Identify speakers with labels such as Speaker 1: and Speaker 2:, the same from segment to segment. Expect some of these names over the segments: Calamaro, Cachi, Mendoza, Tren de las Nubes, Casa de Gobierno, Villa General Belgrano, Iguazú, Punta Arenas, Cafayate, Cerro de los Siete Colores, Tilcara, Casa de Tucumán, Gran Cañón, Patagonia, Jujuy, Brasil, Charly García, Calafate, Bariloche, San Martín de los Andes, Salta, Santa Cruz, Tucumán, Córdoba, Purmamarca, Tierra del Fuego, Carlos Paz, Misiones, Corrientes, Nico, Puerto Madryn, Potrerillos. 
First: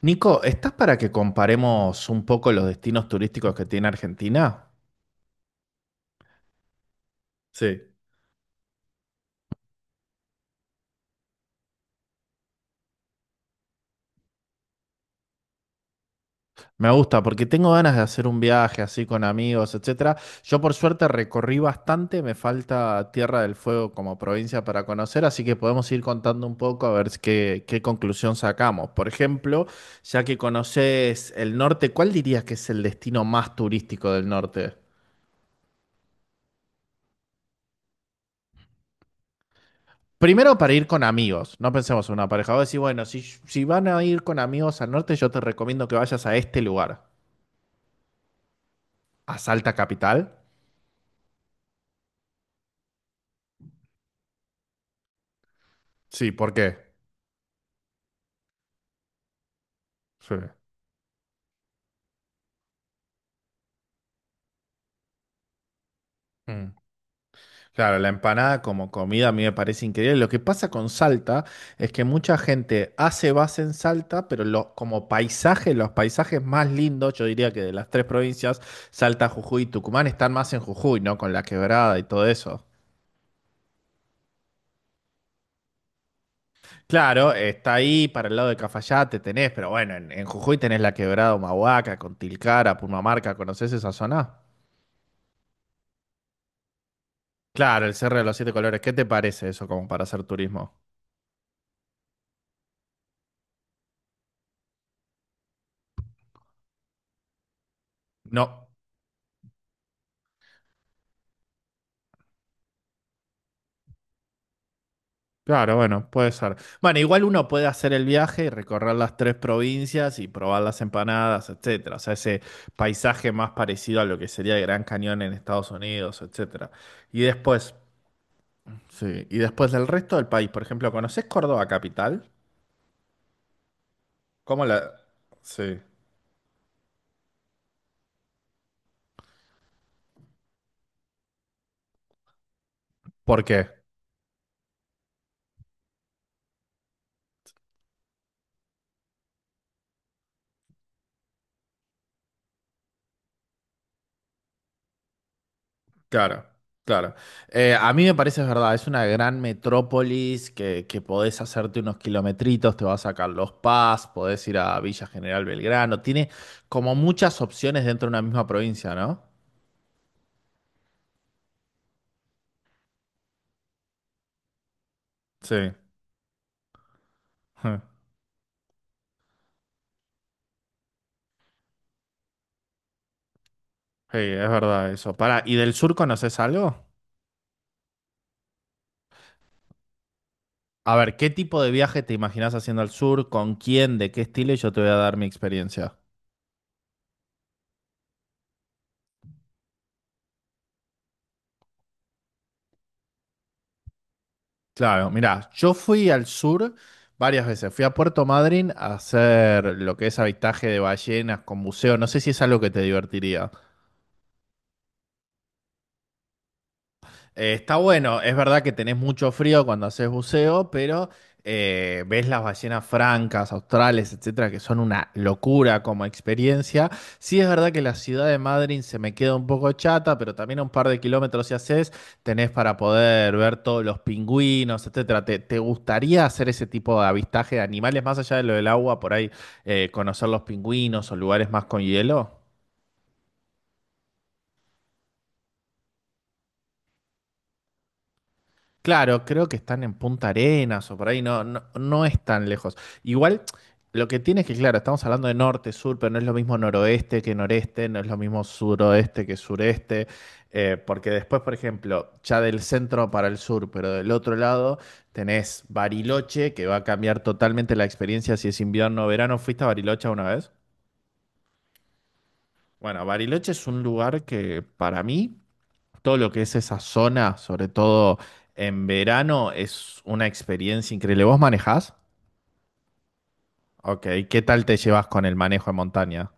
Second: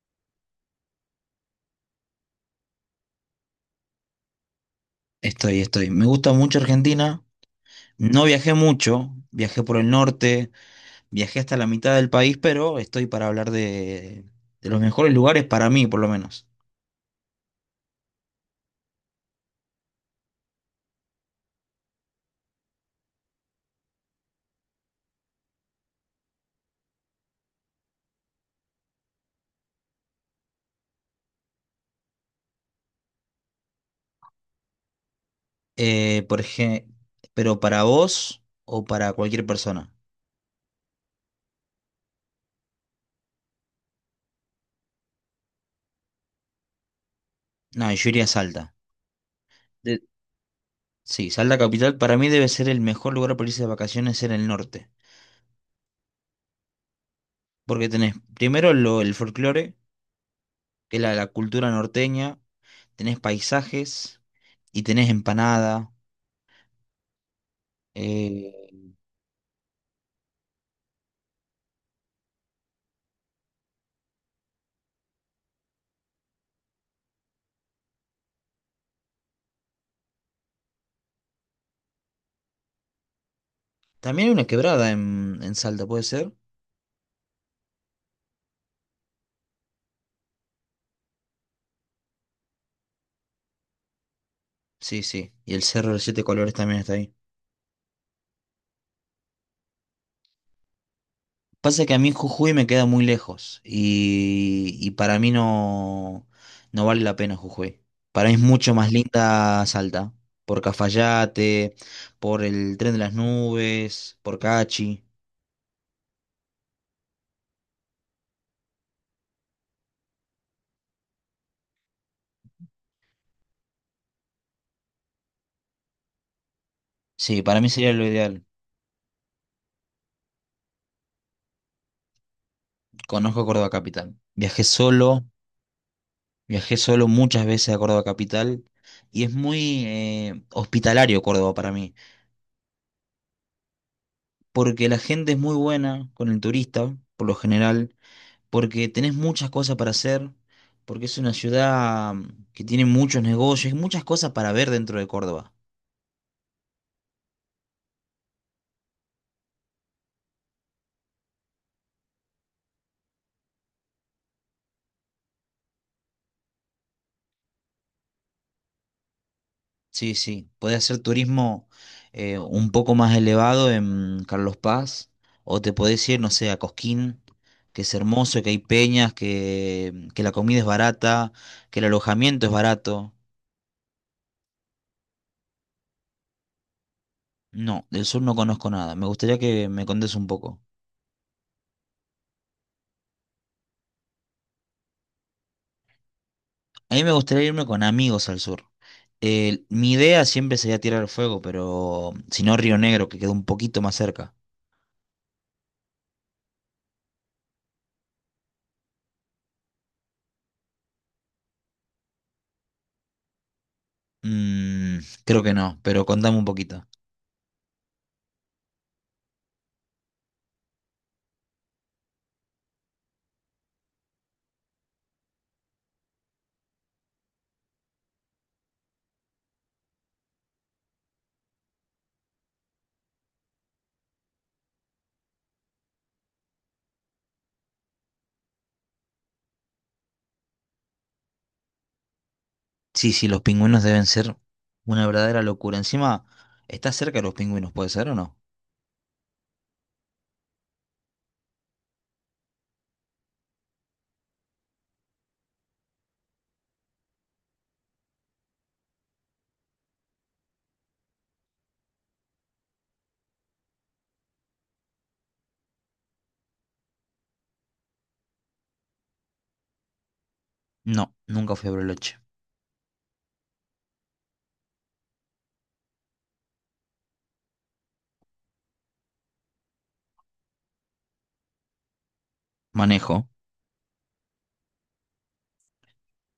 Speaker 1: Nico, ¿estás para que comparemos un poco los destinos turísticos que tiene Argentina?
Speaker 2: Estoy. Me gusta mucho Argentina.
Speaker 1: Sí.
Speaker 2: No viajé mucho, viajé por el norte, viajé hasta la mitad del país, pero estoy para hablar de los mejores lugares para mí, por lo menos.
Speaker 1: Me gusta porque tengo ganas de hacer un viaje así con amigos, etcétera. Yo por suerte recorrí bastante, me falta Tierra del Fuego como provincia para conocer, así que podemos ir contando un poco a ver qué conclusión sacamos. Por ejemplo, ya que conoces el norte, ¿cuál dirías que es el destino más turístico del norte?
Speaker 2: Por ejemplo, pero para vos o para cualquier persona.
Speaker 1: Primero para ir con amigos, no pensemos en una pareja. Vos decís, bueno, si van a ir con amigos al norte, yo te recomiendo que vayas a este lugar,
Speaker 2: No, yo iría a Salta.
Speaker 1: a Salta
Speaker 2: De-
Speaker 1: Capital.
Speaker 2: sí, Salta Capital para mí debe ser el mejor lugar para irse de vacaciones en el norte.
Speaker 1: Sí, ¿por qué?
Speaker 2: Porque tenés primero el folclore,
Speaker 1: Sí.
Speaker 2: que es la cultura norteña, tenés paisajes y tenés empanada.
Speaker 1: Mm. Claro, la empanada
Speaker 2: eh,
Speaker 1: como comida a mí me parece increíble. Lo que pasa con Salta es que mucha gente hace base en Salta, pero como paisaje, los paisajes más lindos, yo diría que de las tres provincias, Salta, Jujuy y Tucumán, están más en Jujuy, ¿no? Con la quebrada y todo eso.
Speaker 2: También hay una quebrada en Salta, ¿puede ser?
Speaker 1: Claro, está ahí para el lado de Cafayate, tenés, pero bueno, en Jujuy tenés la Quebrada Humahuaca, Tilcara, Purmamarca, ¿conocés esa zona?
Speaker 2: Sí, sí. Y el Cerro de los Siete Colores también está ahí.
Speaker 1: Claro, el Cerro de los Siete Colores, ¿qué te parece eso como para hacer turismo?
Speaker 2: Pasa que a mí Jujuy me queda muy lejos y para mí no vale la pena Jujuy. Para mí es
Speaker 1: No,
Speaker 2: mucho más linda Salta, por Cafayate, por el Tren de las Nubes, por Cachi.
Speaker 1: claro, bueno, puede ser. Bueno, igual uno puede hacer el viaje y recorrer las tres provincias y probar las empanadas, etcétera. O sea, ese paisaje más parecido a lo que sería el Gran Cañón en Estados Unidos, etcétera. Y
Speaker 2: Sí, para mí
Speaker 1: después,
Speaker 2: sería lo ideal.
Speaker 1: sí, y después del resto del país, por ejemplo, ¿conocés Córdoba capital?
Speaker 2: Conozco Córdoba Capital. Viajé
Speaker 1: ¿Cómo la...?
Speaker 2: solo,
Speaker 1: Sí.
Speaker 2: viajé solo muchas veces a Córdoba Capital y es muy hospitalario Córdoba para mí.
Speaker 1: ¿Por qué?
Speaker 2: Porque la gente es muy buena con el turista, por lo general, porque tenés muchas cosas para hacer, porque es una ciudad que tiene muchos negocios y muchas cosas para ver dentro de Córdoba.
Speaker 1: Claro, claro. A mí me parece es verdad, es una gran metrópolis que podés hacerte unos kilometritos, te vas a Carlos Paz, podés ir a Villa General Belgrano, tiene como muchas opciones dentro de una misma provincia, ¿no?
Speaker 2: Sí, sí, podés hacer turismo un poco más elevado en Carlos Paz, o
Speaker 1: Sí,
Speaker 2: te podés ir, no sé, a Cosquín,
Speaker 1: Ja.
Speaker 2: que es hermoso, que hay peñas, que la comida es barata, que el alojamiento es barato.
Speaker 1: Sí, es verdad eso. Para, ¿y del sur conoces algo?
Speaker 2: No, del sur no conozco nada. Me gustaría que me contes un poco.
Speaker 1: A ver, ¿qué tipo de viaje te imaginas haciendo al sur? ¿Con quién? ¿De qué estilo? Y yo te voy a dar mi experiencia.
Speaker 2: A mí me gustaría irme con amigos al sur. Mi idea siempre sería tirar el fuego, pero si no Río Negro, que queda un poquito más cerca.
Speaker 1: Claro, mira, yo fui al sur varias veces. Fui a Puerto Madryn a hacer lo que es avistaje de ballenas con buceo. No sé si es algo que te divertiría.
Speaker 2: Mm, creo que no, pero contame un poquito.
Speaker 1: Está bueno, es verdad que tenés mucho frío cuando haces buceo, pero ves las ballenas francas, australes, etcétera, que son una locura como experiencia. Sí, es verdad que la ciudad de Madrid se me queda un poco chata, pero también a un par de kilómetros si haces, tenés para poder ver todos los pingüinos, etcétera. ¿Te gustaría hacer ese tipo de avistaje de animales más allá de lo del agua, por ahí conocer los pingüinos o lugares más con hielo?
Speaker 2: Sí, sí, los pingüinos deben ser una verdadera locura. Encima, ¿estás cerca de los pingüinos, puede ser o no?
Speaker 1: Claro, creo que están en Punta Arenas o por ahí, no es tan lejos. Igual, lo que tiene es que, claro, estamos hablando de norte, sur, pero no es lo mismo noroeste que noreste, no es lo mismo suroeste que sureste, porque después, por ejemplo, ya del centro para el sur, pero del otro lado tenés Bariloche, que va a cambiar totalmente la experiencia si es invierno o verano. ¿Fuiste a Bariloche una vez?
Speaker 2: No, nunca fui a Bariloche.
Speaker 1: Bueno, Bariloche es un lugar que para mí todo lo que es esa zona, sobre todo en verano, es una experiencia increíble. ¿Vos manejás?
Speaker 2: ¿Manejo?
Speaker 1: Ok, ¿qué tal te llevas con el manejo en montaña?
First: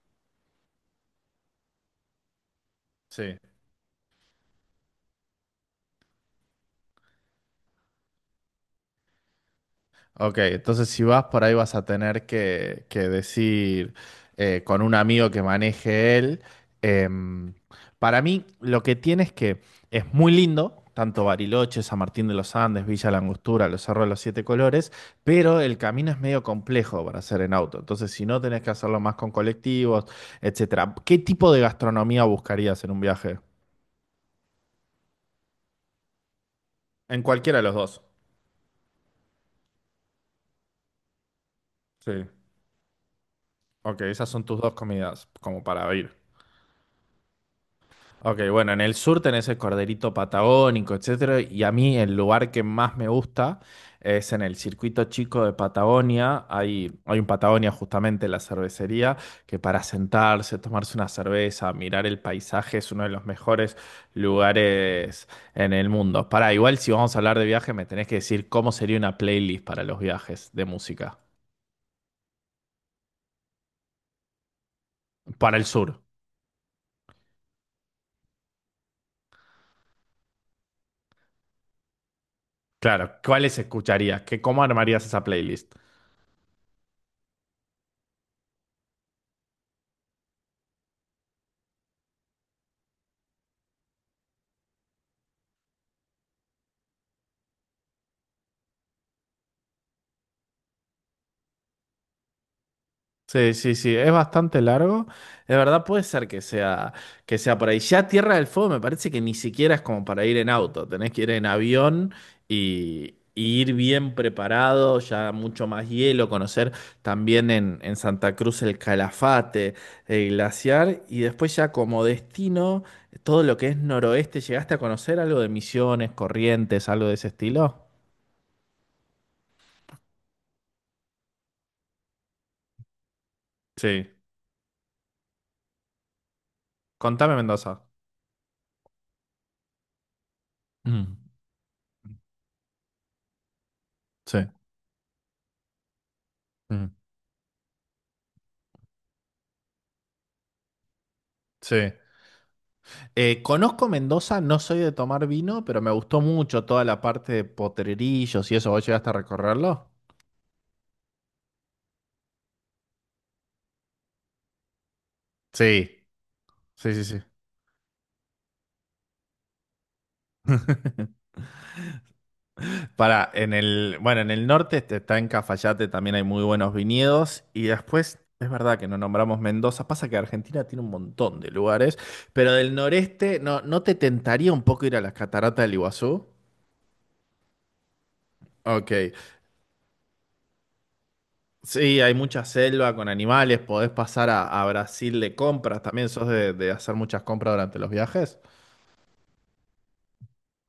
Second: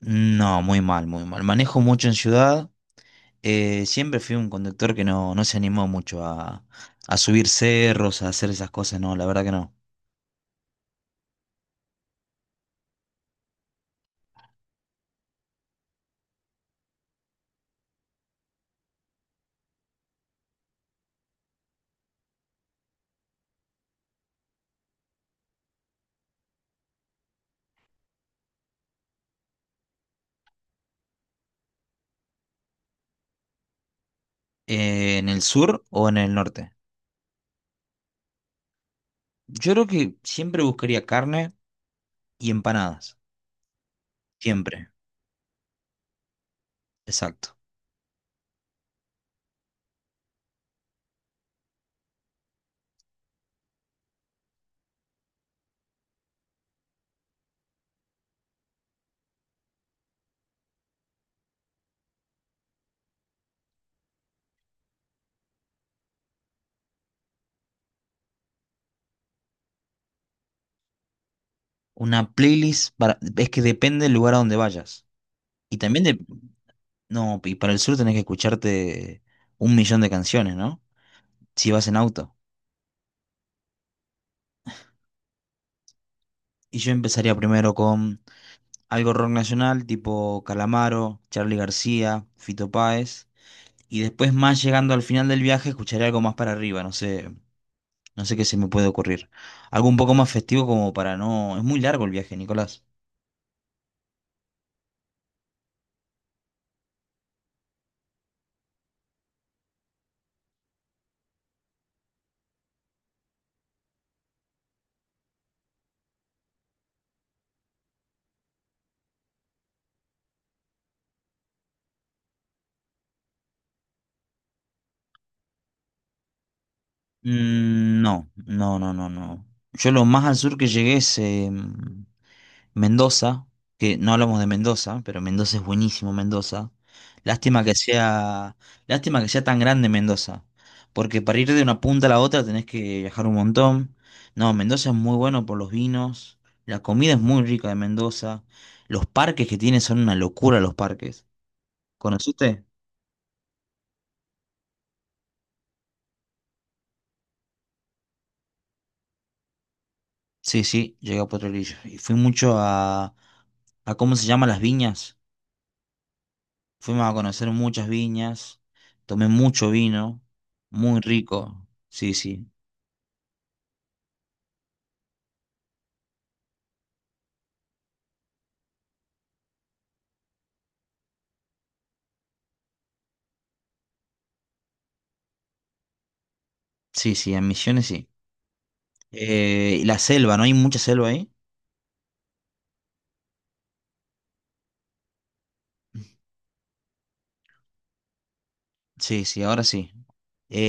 Speaker 2: No, muy mal, muy mal. Manejo mucho en ciudad.
Speaker 1: Sí.
Speaker 2: Siempre fui un conductor que no se animó mucho a subir cerros, a hacer esas cosas, no, la verdad que no.
Speaker 1: Ok, entonces si vas por ahí vas a tener que decir con un amigo que maneje él. Em, para mí lo que tiene es que es muy lindo, tanto Bariloche, San Martín de los Andes, Villa La Angostura, los Cerros de los Siete Colores, pero el camino es medio complejo para hacer en auto. Entonces si no tenés que hacerlo más con colectivos, etcétera. ¿Qué tipo de gastronomía buscarías en un viaje?
Speaker 2: ¿En el sur o en el norte?
Speaker 1: En cualquiera de los dos.
Speaker 2: Yo creo que siempre buscaría carne
Speaker 1: Sí.
Speaker 2: y empanadas.
Speaker 1: Ok, esas son tus dos
Speaker 2: Siempre.
Speaker 1: comidas como para ir.
Speaker 2: Exacto.
Speaker 1: Ok, bueno, en el sur tenés el corderito patagónico, etcétera, y a mí el lugar que más me gusta es en el circuito chico de Patagonia. Hay un Patagonia justamente la cervecería, que para sentarse, tomarse una cerveza, mirar el paisaje es uno de los mejores lugares en el mundo. Para igual si vamos a hablar de viaje, me tenés que decir cómo sería una playlist para los viajes de música.
Speaker 2: Una playlist para... Es que depende del lugar a donde vayas.
Speaker 1: Para el
Speaker 2: Y
Speaker 1: sur,
Speaker 2: también de... No, y para el sur tenés que escucharte un millón de canciones, ¿no? Si vas en auto.
Speaker 1: claro, ¿cuáles escucharías? ¿Qué, cómo armarías esa playlist?
Speaker 2: Y yo empezaría primero con algo rock nacional, tipo Calamaro, Charly García, Fito Páez. Y después más llegando al final del viaje, escucharé algo más para arriba, no sé, no sé qué se me puede ocurrir. Algo un poco más festivo como para no... Es muy largo el viaje, Nicolás.
Speaker 1: Sí, sí, sí, es bastante largo. De verdad puede ser que sea por ahí. Ya Tierra del Fuego me parece que ni siquiera es como para ir en auto, tenés que ir en avión y ir bien preparado, ya mucho más hielo, conocer también en Santa Cruz el Calafate, el glaciar y después ya como destino, todo lo que es noroeste, ¿llegaste a conocer algo de Misiones, Corrientes, algo de ese estilo?
Speaker 2: No, no, no, no, no. Yo lo más al sur que llegué es Mendoza, que
Speaker 1: Sí,
Speaker 2: no hablamos de Mendoza, pero Mendoza es buenísimo, Mendoza.
Speaker 1: contame
Speaker 2: Lástima que
Speaker 1: Mendoza.
Speaker 2: sea, lástima que sea tan grande Mendoza,
Speaker 1: Mm.
Speaker 2: porque para ir de una punta a la otra tenés que viajar un montón.
Speaker 1: Sí.
Speaker 2: No, Mendoza es muy bueno por los vinos, la
Speaker 1: Mm.
Speaker 2: comida es muy rica de Mendoza, los parques que tiene son una locura los parques.
Speaker 1: Sí.
Speaker 2: ¿Conociste?
Speaker 1: Conozco Mendoza, no soy de tomar vino, pero me gustó mucho toda la parte de Potrerillos y eso. ¿Vos llegaste a recorrerlo?
Speaker 2: Sí, sí, llegué a Potrerillos y fui mucho a ¿cómo se llama? Las viñas.
Speaker 1: Sí, sí, sí,
Speaker 2: Fuimos a
Speaker 1: sí.
Speaker 2: conocer muchas viñas. Tomé mucho vino. Muy rico. Sí, sí.
Speaker 1: Para, en el, bueno, en el norte este, está en Cafayate, también hay muy buenos viñedos. Y después, es verdad que no nombramos Mendoza, pasa que Argentina tiene un montón de lugares, pero del noreste, ¿no, no te tentaría un poco ir a las cataratas del Iguazú?
Speaker 2: Sí, sí, en Misiones sí.
Speaker 1: Ok.
Speaker 2: Y la selva, ¿no? Hay mucha selva ahí.
Speaker 1: Sí, hay mucha selva con animales, podés pasar a Brasil de compras, también sos de hacer muchas compras durante los viajes.
Speaker 2: Sí, sí, ahora sí.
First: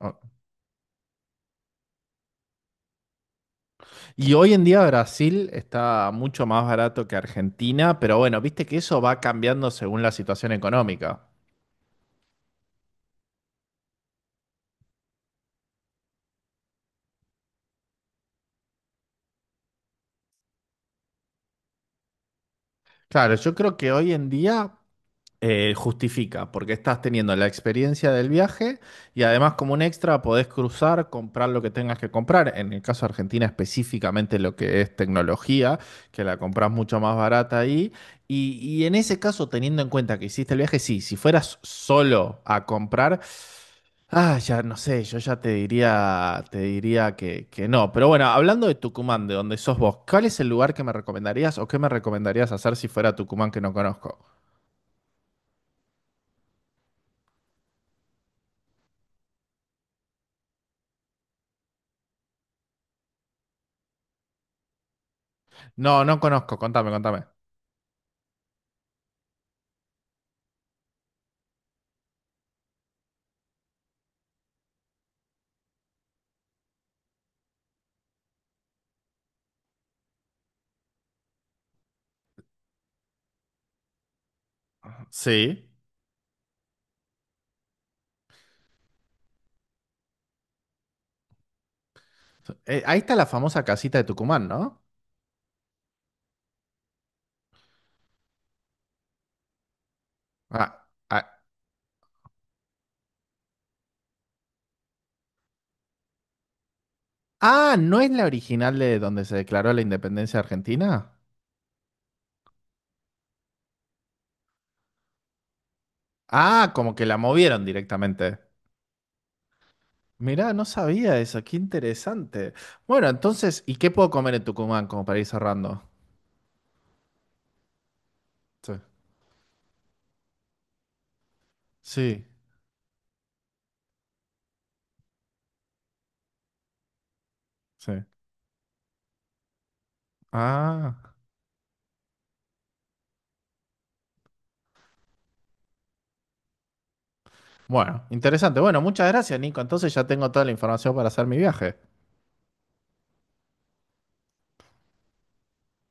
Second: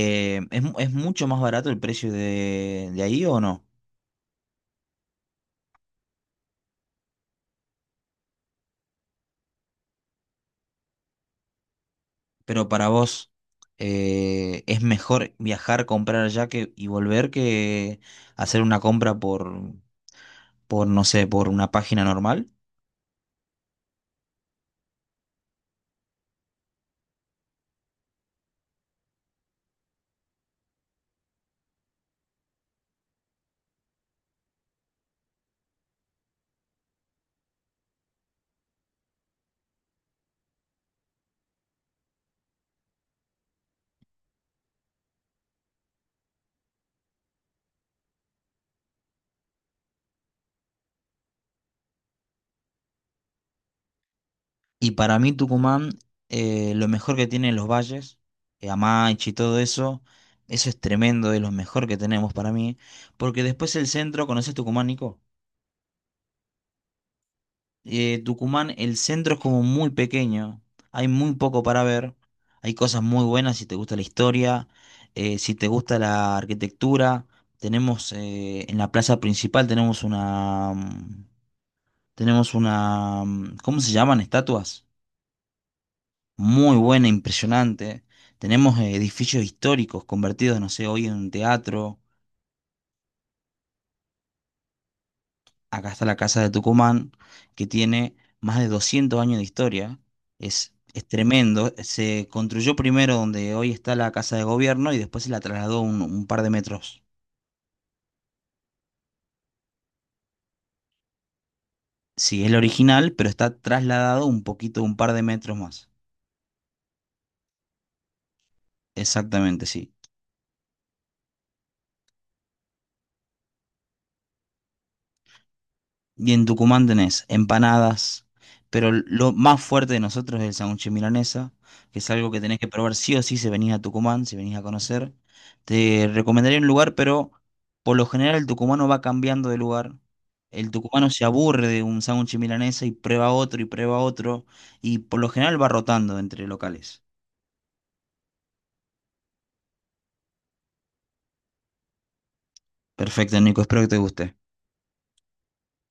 Speaker 1: Ah.
Speaker 2: ¿es, mu- Es mucho más barato el precio de ahí o no?
Speaker 1: Y hoy en día Brasil está mucho más barato que Argentina, pero bueno, viste que eso va cambiando según la situación económica.
Speaker 2: Pero para vos, ¿es mejor viajar, comprar allá que, y volver que hacer una compra por, no sé, por una página normal?
Speaker 1: Claro, yo creo que hoy en día justifica, porque estás teniendo la experiencia del viaje y además como un extra podés cruzar, comprar lo que tengas que comprar. En el caso de Argentina específicamente lo que es tecnología, que la compras mucho más barata ahí. Y en ese caso, teniendo en cuenta que hiciste el viaje, sí, si fueras solo a comprar, ah, ya no sé, yo ya te diría que no. Pero bueno, hablando de Tucumán, de donde sos vos, ¿cuál es el lugar que me recomendarías o qué me recomendarías hacer si fuera a Tucumán que no conozco?
Speaker 2: Y para mí Tucumán, lo mejor que tiene los valles, Amaiche y todo eso, eso es tremendo, es lo mejor que tenemos para mí. Porque después el centro, ¿conoces Tucumán, Nico?
Speaker 1: No, no conozco, contame, contame.
Speaker 2: Tucumán, el centro es como muy pequeño, hay muy poco para ver, hay cosas muy buenas si te gusta la historia, si te gusta la arquitectura. Tenemos en la plaza principal tenemos una ¿cómo se llaman? Estatuas
Speaker 1: Sí.
Speaker 2: muy buena, impresionante. Tenemos edificios históricos convertidos, no sé, hoy en un teatro.
Speaker 1: Ahí está la famosa casita de Tucumán, ¿no?
Speaker 2: Acá está la Casa de Tucumán, que tiene más de 200 años de historia.
Speaker 1: Ah,
Speaker 2: Es
Speaker 1: ah,
Speaker 2: tremendo. Se construyó primero donde hoy está la Casa de Gobierno y después se la trasladó un par de metros.
Speaker 1: ah, ¿no es la original de donde se declaró la independencia argentina?
Speaker 2: Sí, es el original, pero está trasladado un poquito, un par de metros más.
Speaker 1: Ah, como que la movieron directamente.
Speaker 2: Exactamente, sí.
Speaker 1: Mirá, no sabía eso, qué interesante. Bueno, entonces, ¿y qué puedo comer en Tucumán como para ir cerrando?
Speaker 2: Y en Tucumán tenés empanadas,
Speaker 1: Sí.
Speaker 2: pero lo más fuerte de nosotros es el sándwich de milanesa, que es
Speaker 1: Sí,
Speaker 2: algo que tenés que probar sí o sí si venís a Tucumán, si venís a conocer. Te recomendaría un lugar, pero
Speaker 1: sí.
Speaker 2: por lo general el tucumano va cambiando de lugar. El
Speaker 1: Ah,
Speaker 2: tucumano se aburre de un sándwich de milanesa y prueba otro y prueba otro, y por lo general va rotando entre locales.
Speaker 1: bueno, interesante. Bueno, muchas gracias, Nico. Entonces ya tengo toda la información para hacer mi viaje.
Speaker 2: Perfecto, Nico, espero que te guste.